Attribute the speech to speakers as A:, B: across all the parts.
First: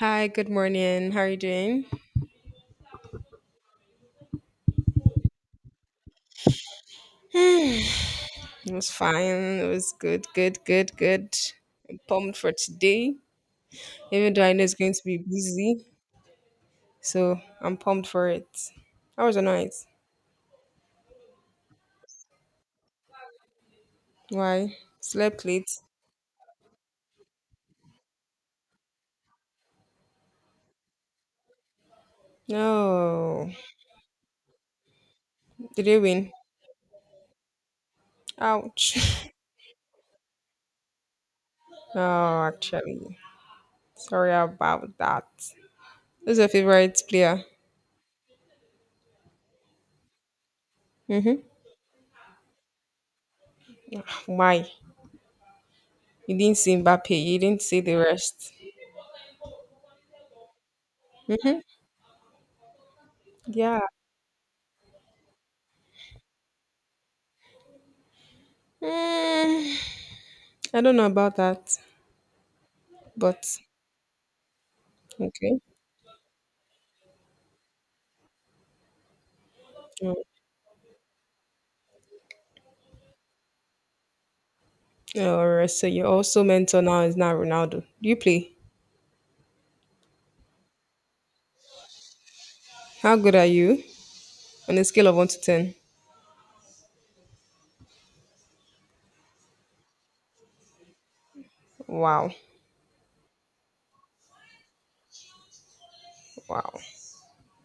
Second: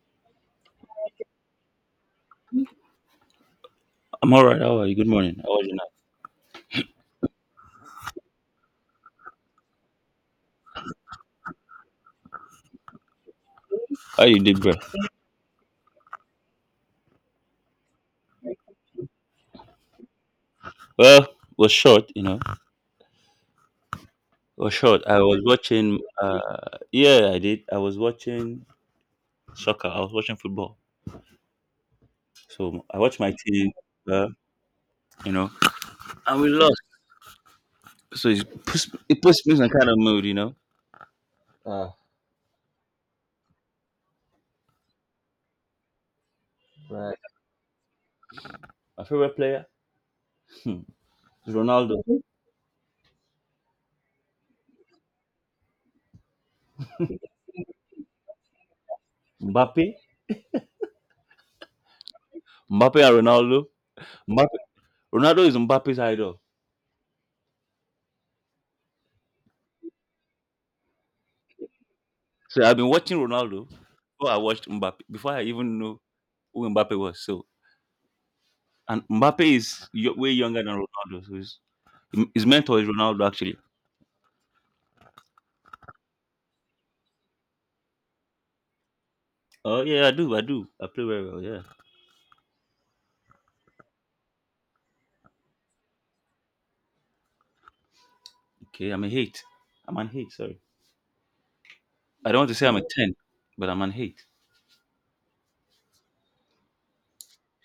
A: Hi, good morning. How are you doing?
B: I'm all right. How are you? Good morning. How was your night?
A: It was fine. It was good. I'm pumped for today,
B: How
A: even
B: you
A: though I
B: did,
A: know
B: bro?
A: it's going to be busy. So I'm pumped for it. How was your night?
B: Well, it was short. It was
A: Why?
B: short. I was
A: Slept late?
B: watching. Yeah, I did. I was watching soccer. I was watching football. So I watched my
A: No.
B: team. Uh, you know,
A: Did you win?
B: and we lost. So it puts
A: Ouch.
B: it puts me in some kind of mood. Uh,
A: Oh, actually. Sorry about that. Who's your favorite
B: right.
A: player?
B: My favorite player hmm,
A: Mm-hmm.
B: is Ronaldo.
A: Why? You didn't see Mbappe. You didn't see the rest.
B: Mbappe,
A: Mm-hmm.
B: Mbappe and Ronaldo.
A: Yeah.
B: Mbappe, Ronaldo is Mbappe's idol.
A: Mm, I don't know about that.
B: So I've been watching
A: But
B: Ronaldo before I watched Mbappe, before I
A: okay.
B: even knew who Mbappe was. And Mbappe is
A: Mm.
B: way younger than Ronaldo. So his mentor is Ronaldo, actually.
A: All right. So you're also mentor now is now Ronaldo. Do you play?
B: Oh, yeah, I do. I play very well. Yeah.
A: How good are you on a scale of one to ten?
B: Okay. I'm a eight. I'm an eight. Sorry.
A: Wow.
B: I don't want to say I'm a 10, but I'm an eight.
A: Wow.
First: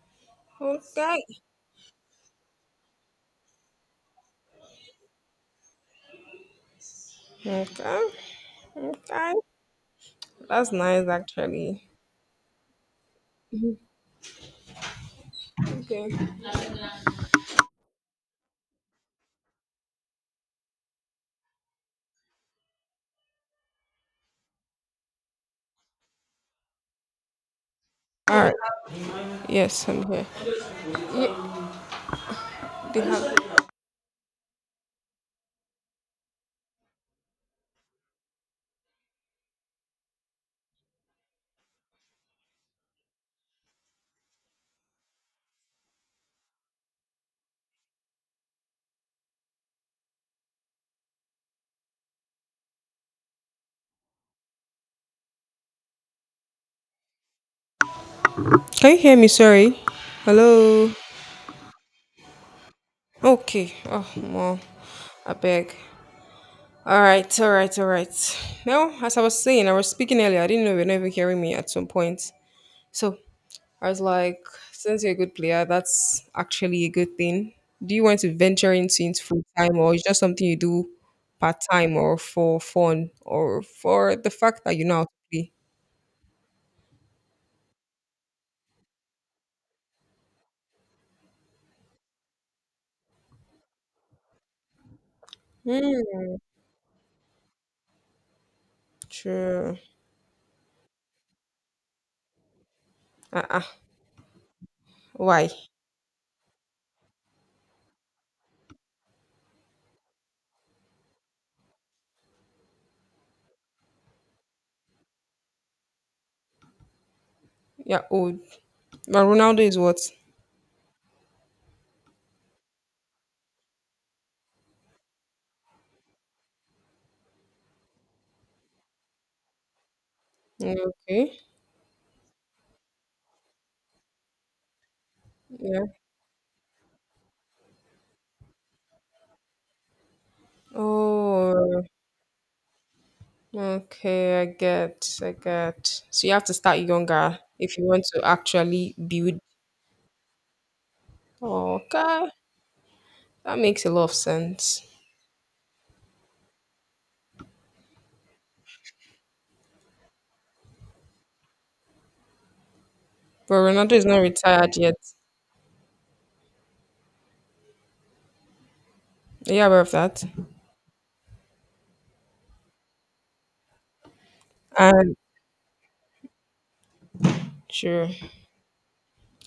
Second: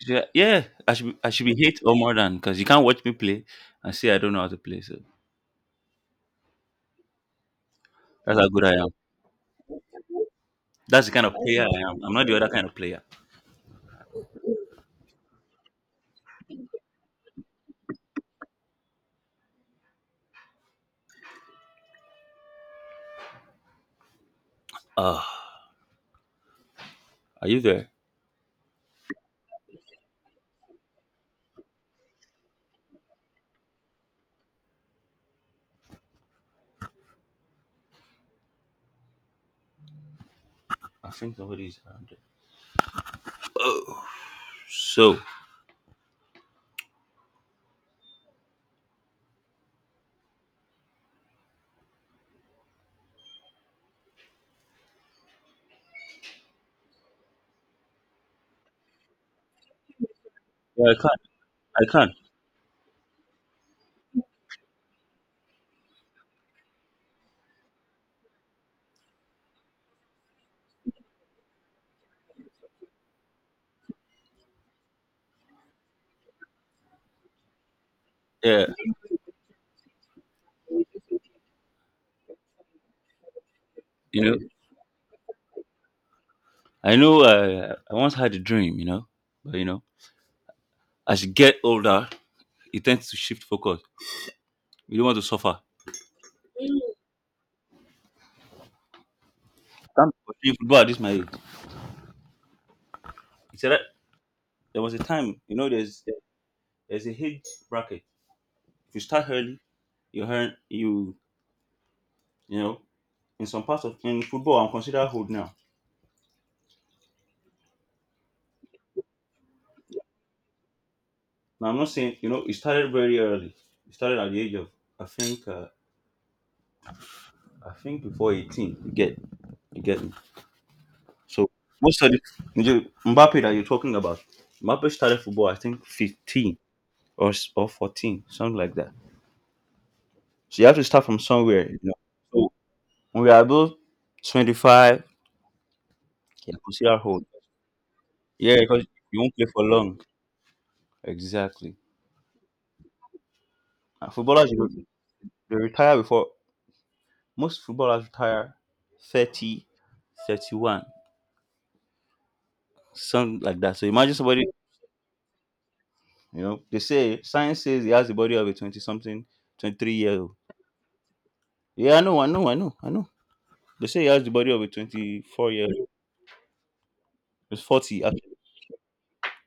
B: Yeah. Yeah,
A: Okay.
B: I should be eight or more, than because you can't watch me play and say I don't know how to play. So
A: Okay.
B: that's how good I am.
A: Okay. That's
B: That's
A: nice
B: the kind of player
A: actually.
B: I am. I'm not the other kind of player.
A: Okay.
B: Uh, are you there?
A: All right. Yes, I'm here. Ye- they have-
B: I think somebody's around there. So,
A: Can you hear me? Sorry. Hello.
B: yeah, I can't.
A: Okay. Oh, well, I beg. All right. All right. All right. Now, as I was saying, I was speaking earlier. I didn't know you were not even hearing me at some point. So I was like, since you're a good player, that's actually a good thing. Do you want to
B: Yeah.
A: venture into it full time or is just something you do part time or for fun or for
B: You
A: the
B: know,
A: fact that you know how to play?
B: I know, I once had a dream, but. As you get older, it tends to shift focus. You don't want to suffer.
A: Hmm. True.
B: Can't be playing football at this my age. He
A: Uh-uh.
B: said that there was a time,
A: Why?
B: there's a age bracket. If you start early, you earn you you know, in some parts of in football I'm considered old now.
A: Yeah, old. But Ronaldo is what?
B: Now I'm not saying, it started very early. It started at the age of, I think uh, I think, before 18. You get me.
A: Okay.
B: So most of the, Mbappe that you're talking about, Mbappe started football, I
A: Yeah.
B: think, 15, or 14, something like that. So you have to start from somewhere, you
A: Oh,
B: know. So when we are about
A: okay. I
B: 25,
A: get. I get. So you have to
B: yeah,
A: start
B: consider hold.
A: younger if you want to
B: Yeah, because
A: actually
B: you won't
A: build.
B: play for long. Exactly.
A: Okay. That makes a lot of
B: And footballers,
A: sense.
B: they retire before. Most footballers retire 30, 31, something
A: But
B: like that. So
A: Ronaldo is
B: imagine
A: not
B: somebody,
A: retired yet.
B: they say, science says he has the body of a 20 something,
A: Are you aware of
B: 23 year
A: that?
B: old. Yeah, I know, I know, I know, I know. They say he has the body of a
A: And
B: 24-year-old. It's 40.
A: sure.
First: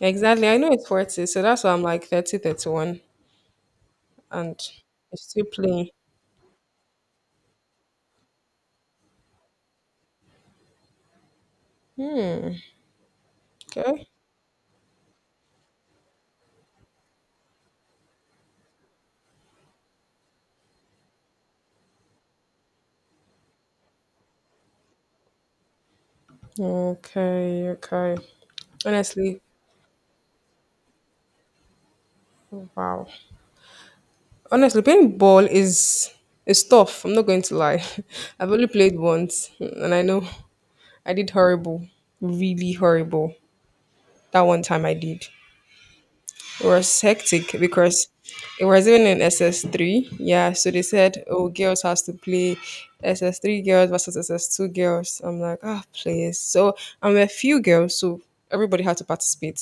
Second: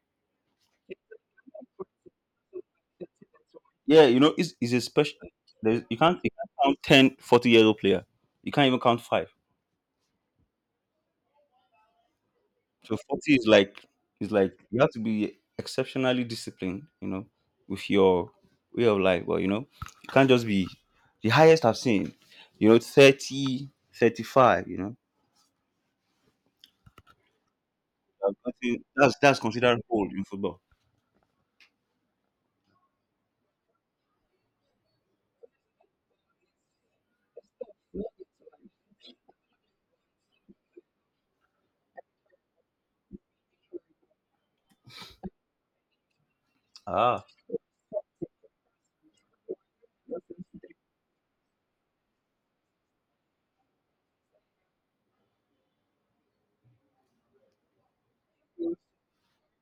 A: Exactly. I know it's 40, so that's why I'm like 30, 31,
B: Yeah, it's,
A: and
B: it's a special.
A: it's still playing.
B: You can't count 1040 year old player. You can't even count five. So 40 is like
A: Okay.
B: you have to be exceptionally disciplined. With your way of life. Well, you can't just be the highest I've seen. Thirty, 35.
A: Okay. Okay.
B: I think that's
A: Honestly,
B: that's considered old in football.
A: wow. Honestly, playing ball is tough. I'm not going to lie. I've only played once, and I know I did horrible, really horrible. That one time I did. It was
B: Ah.
A: hectic because it was even in SS3. Yeah, so they said, oh, girls has to play SS3 girls versus SS2 girls. I'm like, ah, please. So I'm a few girls, so everybody had to participate.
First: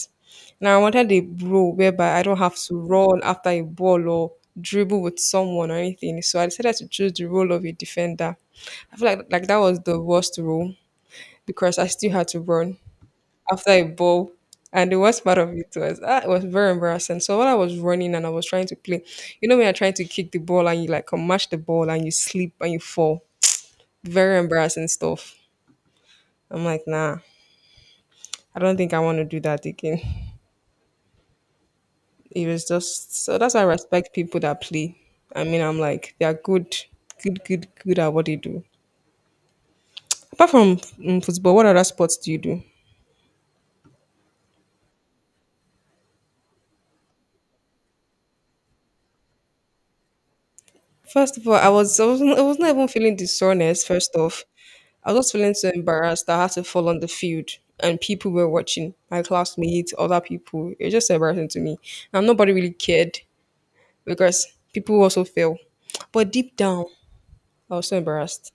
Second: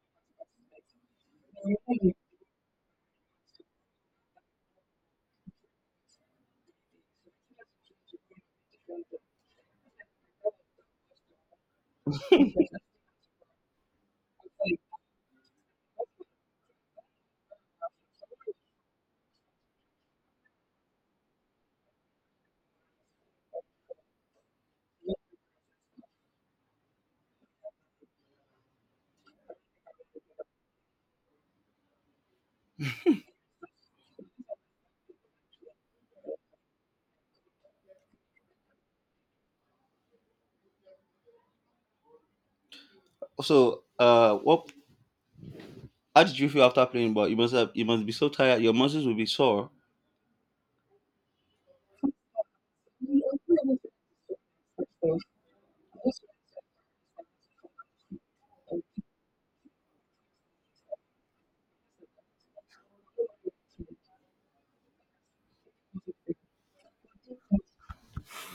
A: Now I wanted a bro whereby I don't have to run after a ball or dribble with someone or anything. So I decided to choose the role of a defender. I feel like that was the worst role because I still had to run after a ball. And the worst part of it was it was very embarrassing. So when I was running and I was trying to play, you know when you're trying to kick the ball and you like mash the ball and you slip and you fall. Very embarrassing stuff. I'm like, nah, I don't think I want to do that again. It was just so that's why I respect people that play. I mean, I'm like, they are good at what they do. Apart from football, what other sports do you do?
B: So, what? How did you feel after playing? But you must be so tired. Your muscles will be sore.
A: First of all, I wasn't even feeling dishonest. First off, I was just feeling so embarrassed that I had to fall on the field and people were watching my classmates, other people. It was just embarrassing to me, and nobody really cared because people also fell. But deep down, I was so embarrassed.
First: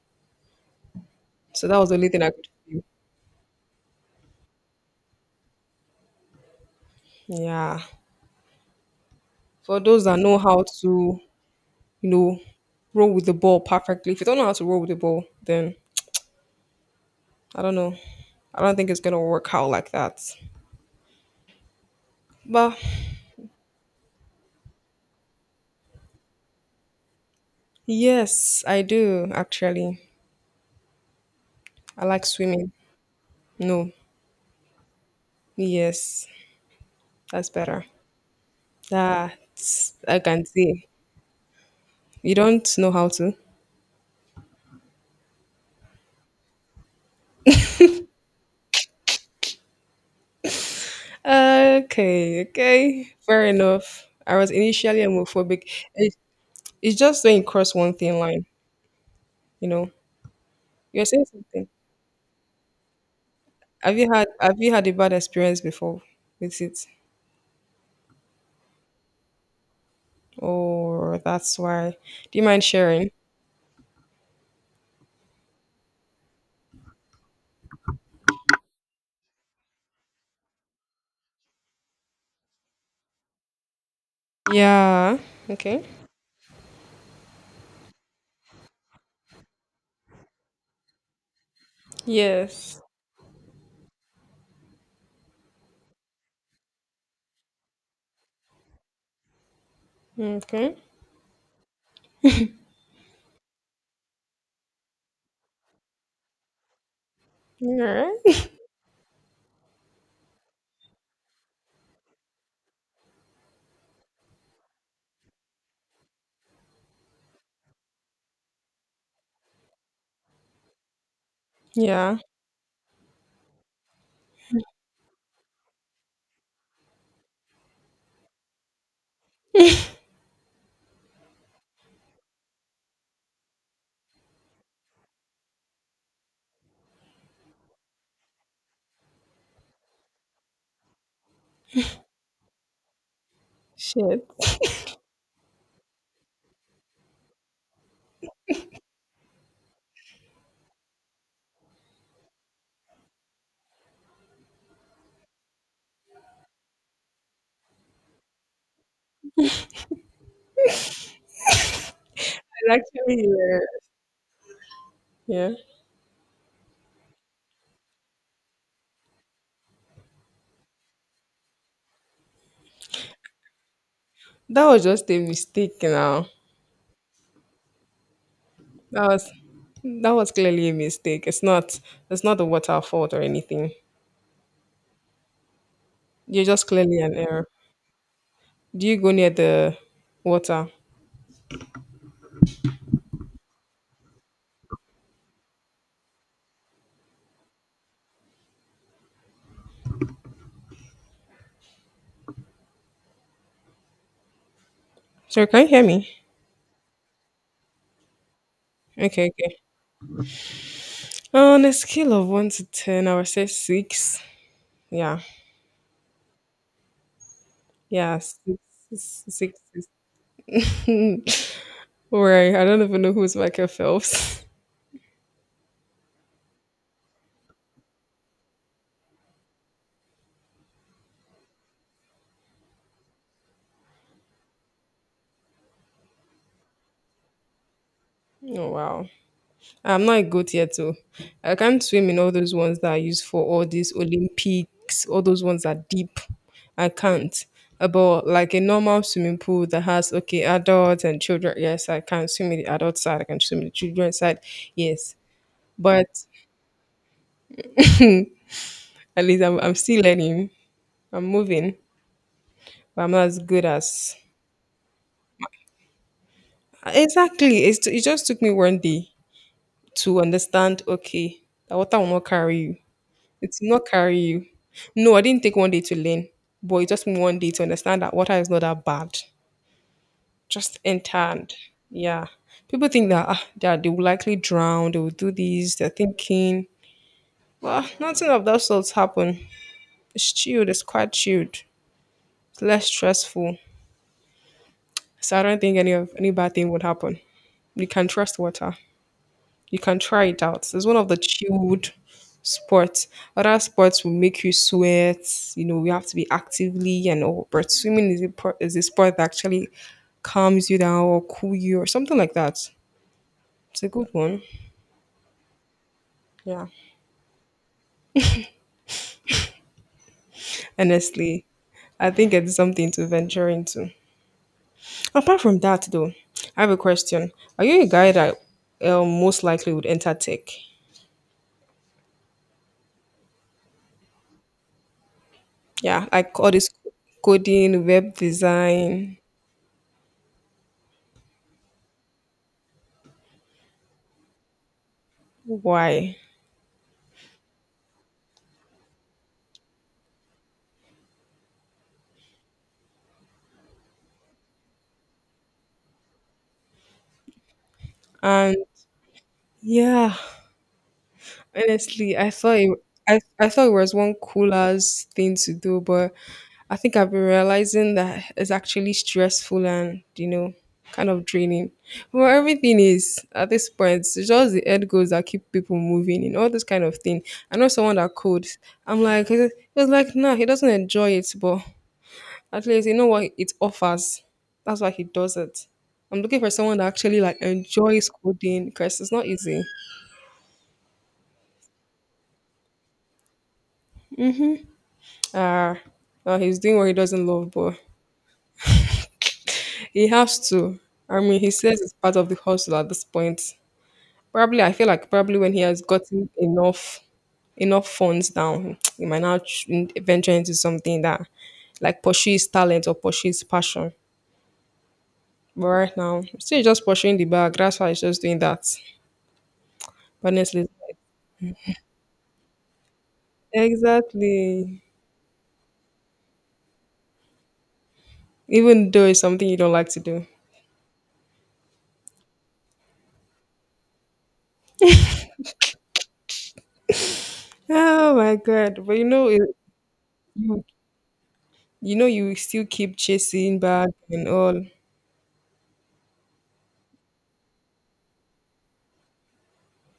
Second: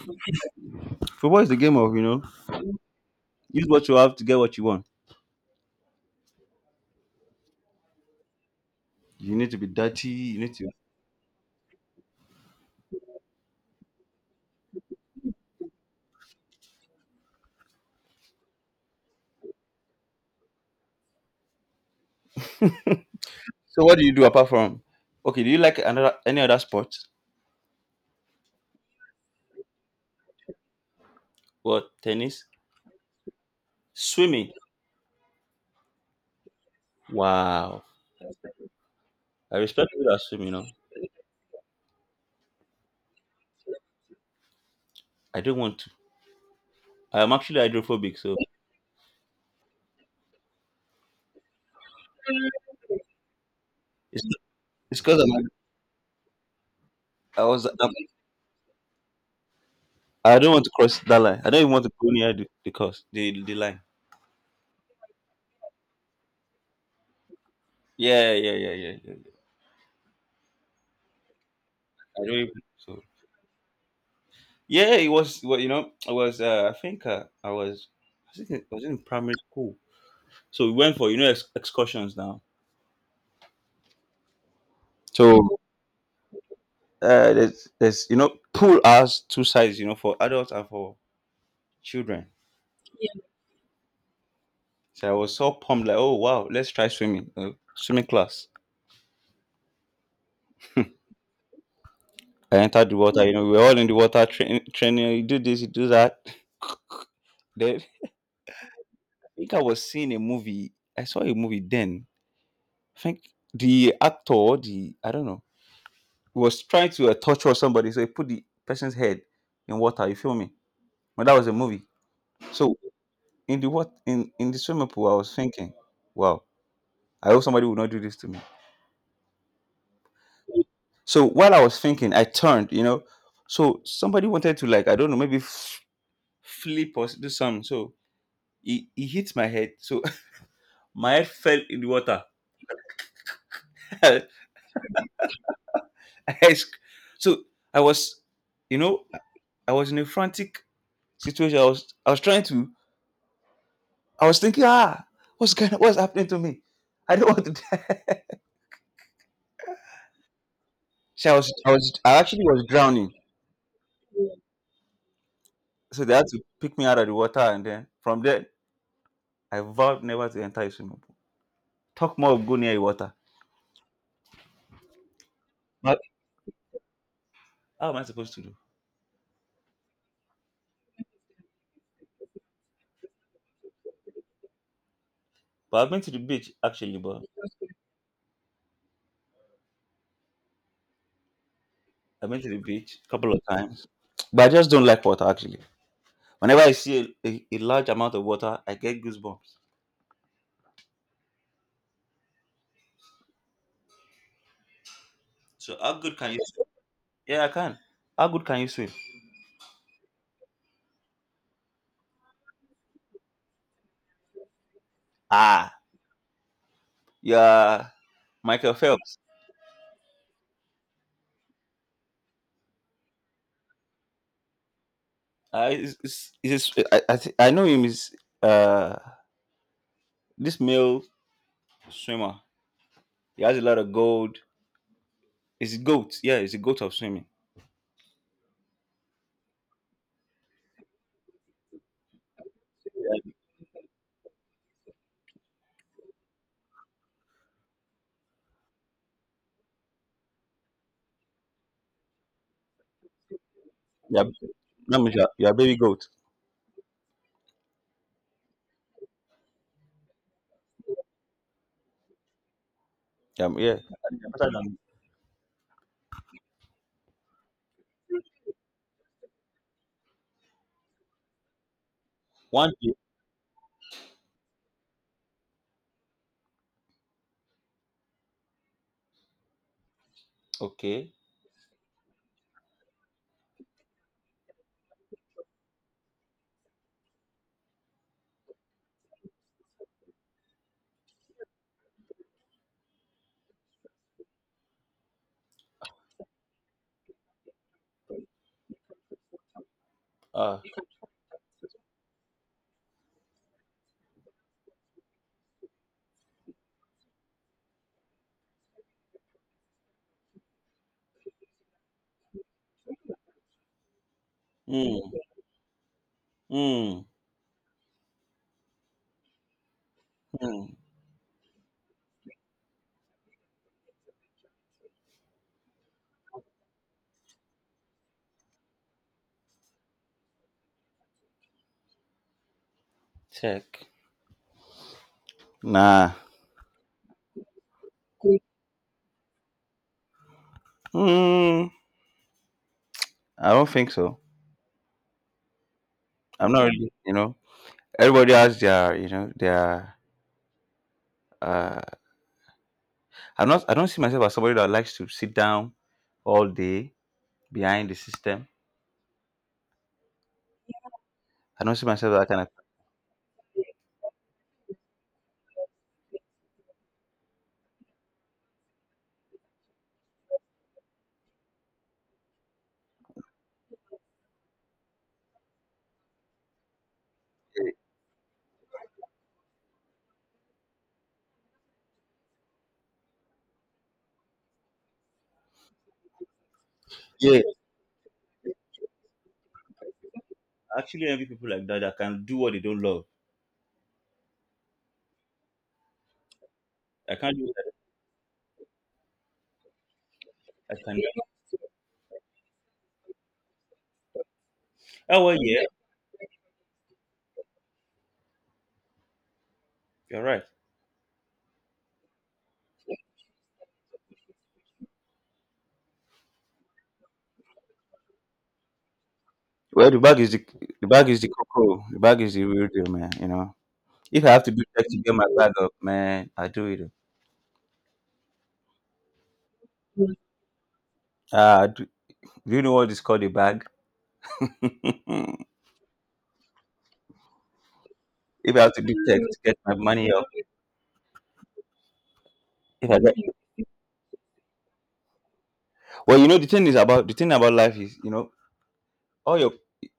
B: Football is the
A: So that
B: game
A: was the
B: of,
A: only thing I could do.
B: use what you have to get what you want.
A: Yeah.
B: You need to be
A: For those
B: dirty.
A: that know
B: You need
A: how
B: to.
A: to, you know, roll with the ball perfectly. If you don't know how to roll with the ball, then I don't know. I don't think it's gonna work out like that. But
B: So what do you do do you like another any other sport?
A: yes, I do actually.
B: What,
A: I like
B: tennis?
A: swimming. No,
B: Swimming.
A: yes, that's
B: Wow.
A: better. That
B: I respect people
A: I
B: that swim,
A: can
B: you know.
A: see. You don't know how to.
B: I don't want to. I'm actually hydrophobic, so
A: Okay, okay, fair enough.
B: it's
A: I was initially
B: it's because I'm
A: homophobic. It, it's just when you
B: I was
A: cross
B: I'm,
A: one thin line, you know.
B: I don't want to cross
A: You're
B: that
A: saying
B: line. I don't
A: something.
B: even want to go near the cross the line.
A: Have you had a bad experience before with it?
B: Yeah, yeah, yeah, yeah, yeah. Yeah.
A: Or that's why.
B: I don't
A: Do you
B: even
A: mind
B: so
A: sharing?
B: yeah, it was, well, I was, I think, I think I was in primary school. So we went for, excursions now.
A: Yeah.
B: So,
A: Okay.
B: there's pool has two sides, for adults and for children.
A: Yes.
B: So I was so pumped, like, oh wow, let's try swimming, swimming class.
A: Okay.
B: I entered the water, we were all in the water, training. You do this, you do that.
A: All
B: Then I
A: right.
B: think I was seeing a movie I saw a movie. Then I think the actor, the, I don't know, was trying to, torture somebody. So he put the person's head in water, you feel me? But that was a movie.
A: Yeah.
B: So, in the swimming pool I was thinking, wow, I hope somebody will not do this to me. So while I was thinking, I turned. So somebody wanted to, like, I don't know, maybe flip or do something. So he hit my head. So my head fell in the water.
A: Shit.
B: I sc- so I was, you know, I was in a frantic situation. I was thinking, what's happening to me? I don't want to die. So I actually was drowning.
A: Actually, yeah.
B: So they had to pick me out of the water, and then from there I vowed never to enter a swimming pool. Talk more of go near a water.
A: That was just a mistake
B: But
A: now.
B: how am I supposed to do?
A: That was that was clearly a mistake. It's not the water fault or anything.
B: But I've been to the
A: You're
B: beach
A: just
B: actually,
A: clearly an
B: but
A: error. Do you go near the water?
B: I've been to the beach a couple of times. But I just don't like water, actually. Whenever I see a large amount of water, I get goosebumps.
A: Sorry, can you
B: So
A: hear
B: how
A: me?
B: good can you swim? Yeah, I can. How good can you swim?
A: Okay, okay. On a scale of one to ten, I would say six. Yeah.
B: Ah, yeah,
A: Yeah, six,
B: Michael Phelps.
A: six, six. six. Right. I don't even know who's Michael Phelps.
B: I is I, thi- I know him is, uh this male swimmer. He has a lot of gold. Is goat. Yeah, he's a goat of swimming.
A: Oh wow. I'm not a goat yet, so I can't swim in all those ones that are used for all these Olympics, all those ones that are deep. I can't. But like a normal swimming pool that has okay adults and children, yes, I can swim in the adult side. I can swim in the children's
B: Yeah,
A: side, yes.
B: yeah, yeah, baby
A: But
B: goat.
A: at least I'm still learning. I'm moving, but I'm not as good
B: Yeah.
A: as
B: Um,
A: exactly. It just took me one day to understand. Okay, the water will not carry
B: One
A: you.
B: day.
A: It will not carry you. No, I didn't take one day to learn, but it just took me one day to understand that water is not that bad. Just
B: Okay.
A: enter and yeah. People think that that they will likely drown, they will do this, they're thinking. Well, nothing of that sorts happen. It's chilled, it's quite chilled. It's less stressful. So I don't think any of any bad thing would happen. You can trust water. You can try it
B: Ah.
A: out. It's one of the chilled sports. Other sports will make you sweat. You know, you have to be actively and all. But swimming is is a sport that actually calms you down or cool you or something like that. It's a good one.
B: Mm,
A: Yeah,
B: mm, mm.
A: honestly, I think it's something to venture into. Apart from that, though, I have a question. Are you a guy that most likely would enter tech?
B: Check.
A: Yeah,
B: Nah.
A: like all this coding, web design.
B: Mm, I don't think so.
A: Why?
B: I'm not really, everybody has their, uh, I don't see myself as somebody that likes to sit down all day behind the system.
A: And yeah,
B: I don't see
A: honestly,
B: myself that kind of.
A: I thought it was one coolest thing to do, but I think I've been realizing that it's actually stressful and you know kind of draining. Well, everything is at this point. It's just the end goals that keep people moving and all this kind of thing. I know someone that codes. I'm like, it was like, nah, he doesn't enjoy it, but at least you know what it offers. That's why he does it. I'm looking for someone that actually like
B: Yeah.
A: enjoys coding because it's not easy.
B: I actually envy people like that that can do what they don't love.
A: Uh, he's doing what he
B: I
A: doesn't
B: can't do
A: love,
B: that.
A: but he has
B: I
A: to.
B: can.
A: I mean, he says it's part of the hustle at this point. Probably, I feel like
B: Oh, well,
A: probably when he
B: yeah.
A: has gotten enough funds down, he might now
B: You're
A: venture
B: right.
A: into something that like pursue his talent or pursue his passion. But right now, still just pursuing the bag. That's why he's just doing that.
B: Well, the bag is the,
A: Honestly,
B: the bag is the cocoa. The bag is the real deal, man. If I have to do
A: exactly.
B: that to get my bag up, man, I do it.
A: Even though it's something you don't like to do.
B: Uh, do, do you know what is called a bag? If I
A: Oh my
B: have to
A: god!
B: do
A: But you
B: tech
A: know,
B: to
A: it,
B: get my money up,
A: you know you still
B: if
A: keep
B: I get,
A: chasing back and all
B: well, the thing about life is, all your,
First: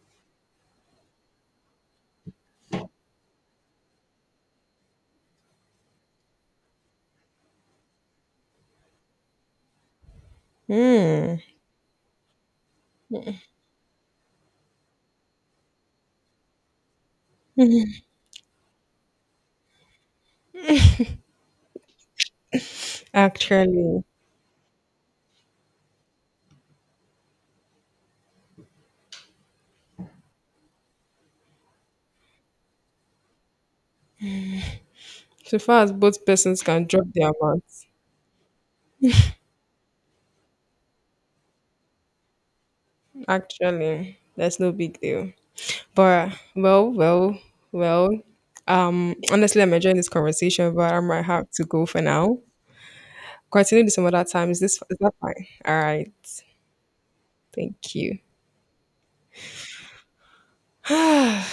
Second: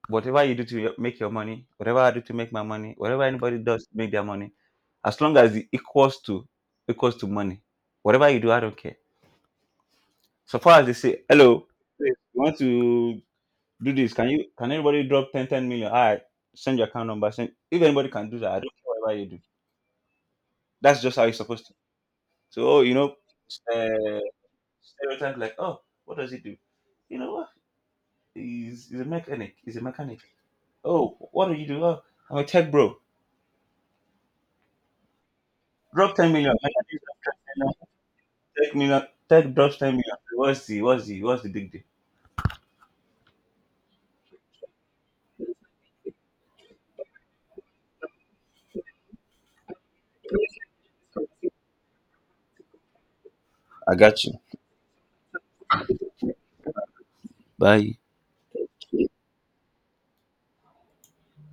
B: whatever you do to make your money, whatever I do to make my money, whatever anybody does to make their money, as long as it equals to money, whatever you do, I don't care. So far as they say, hello, please, you want to do this? Can you? Can anybody drop ten million? All right, send your account number. Send, if anybody can do that, I don't care whatever you do. That's just how it's supposed to. So, oh,
A: actually
B: uh, stereotype, like, oh, what does he do? You know what? He's a mechanic. He's a mechanic. Oh, what do you do? Oh, I'm a tech bro.
A: so far as
B: Drop
A: both
B: 10 million.
A: persons can drop
B: Mechanics.
A: their mouths
B: Tech million. Tech drops 10 million. What's the big deal?
A: actually that's no big deal but well honestly I'm enjoying this conversation but I might have to go for now continue this
B: I
A: some other
B: got you.
A: time is that fine all right thank
B: Bye.
A: you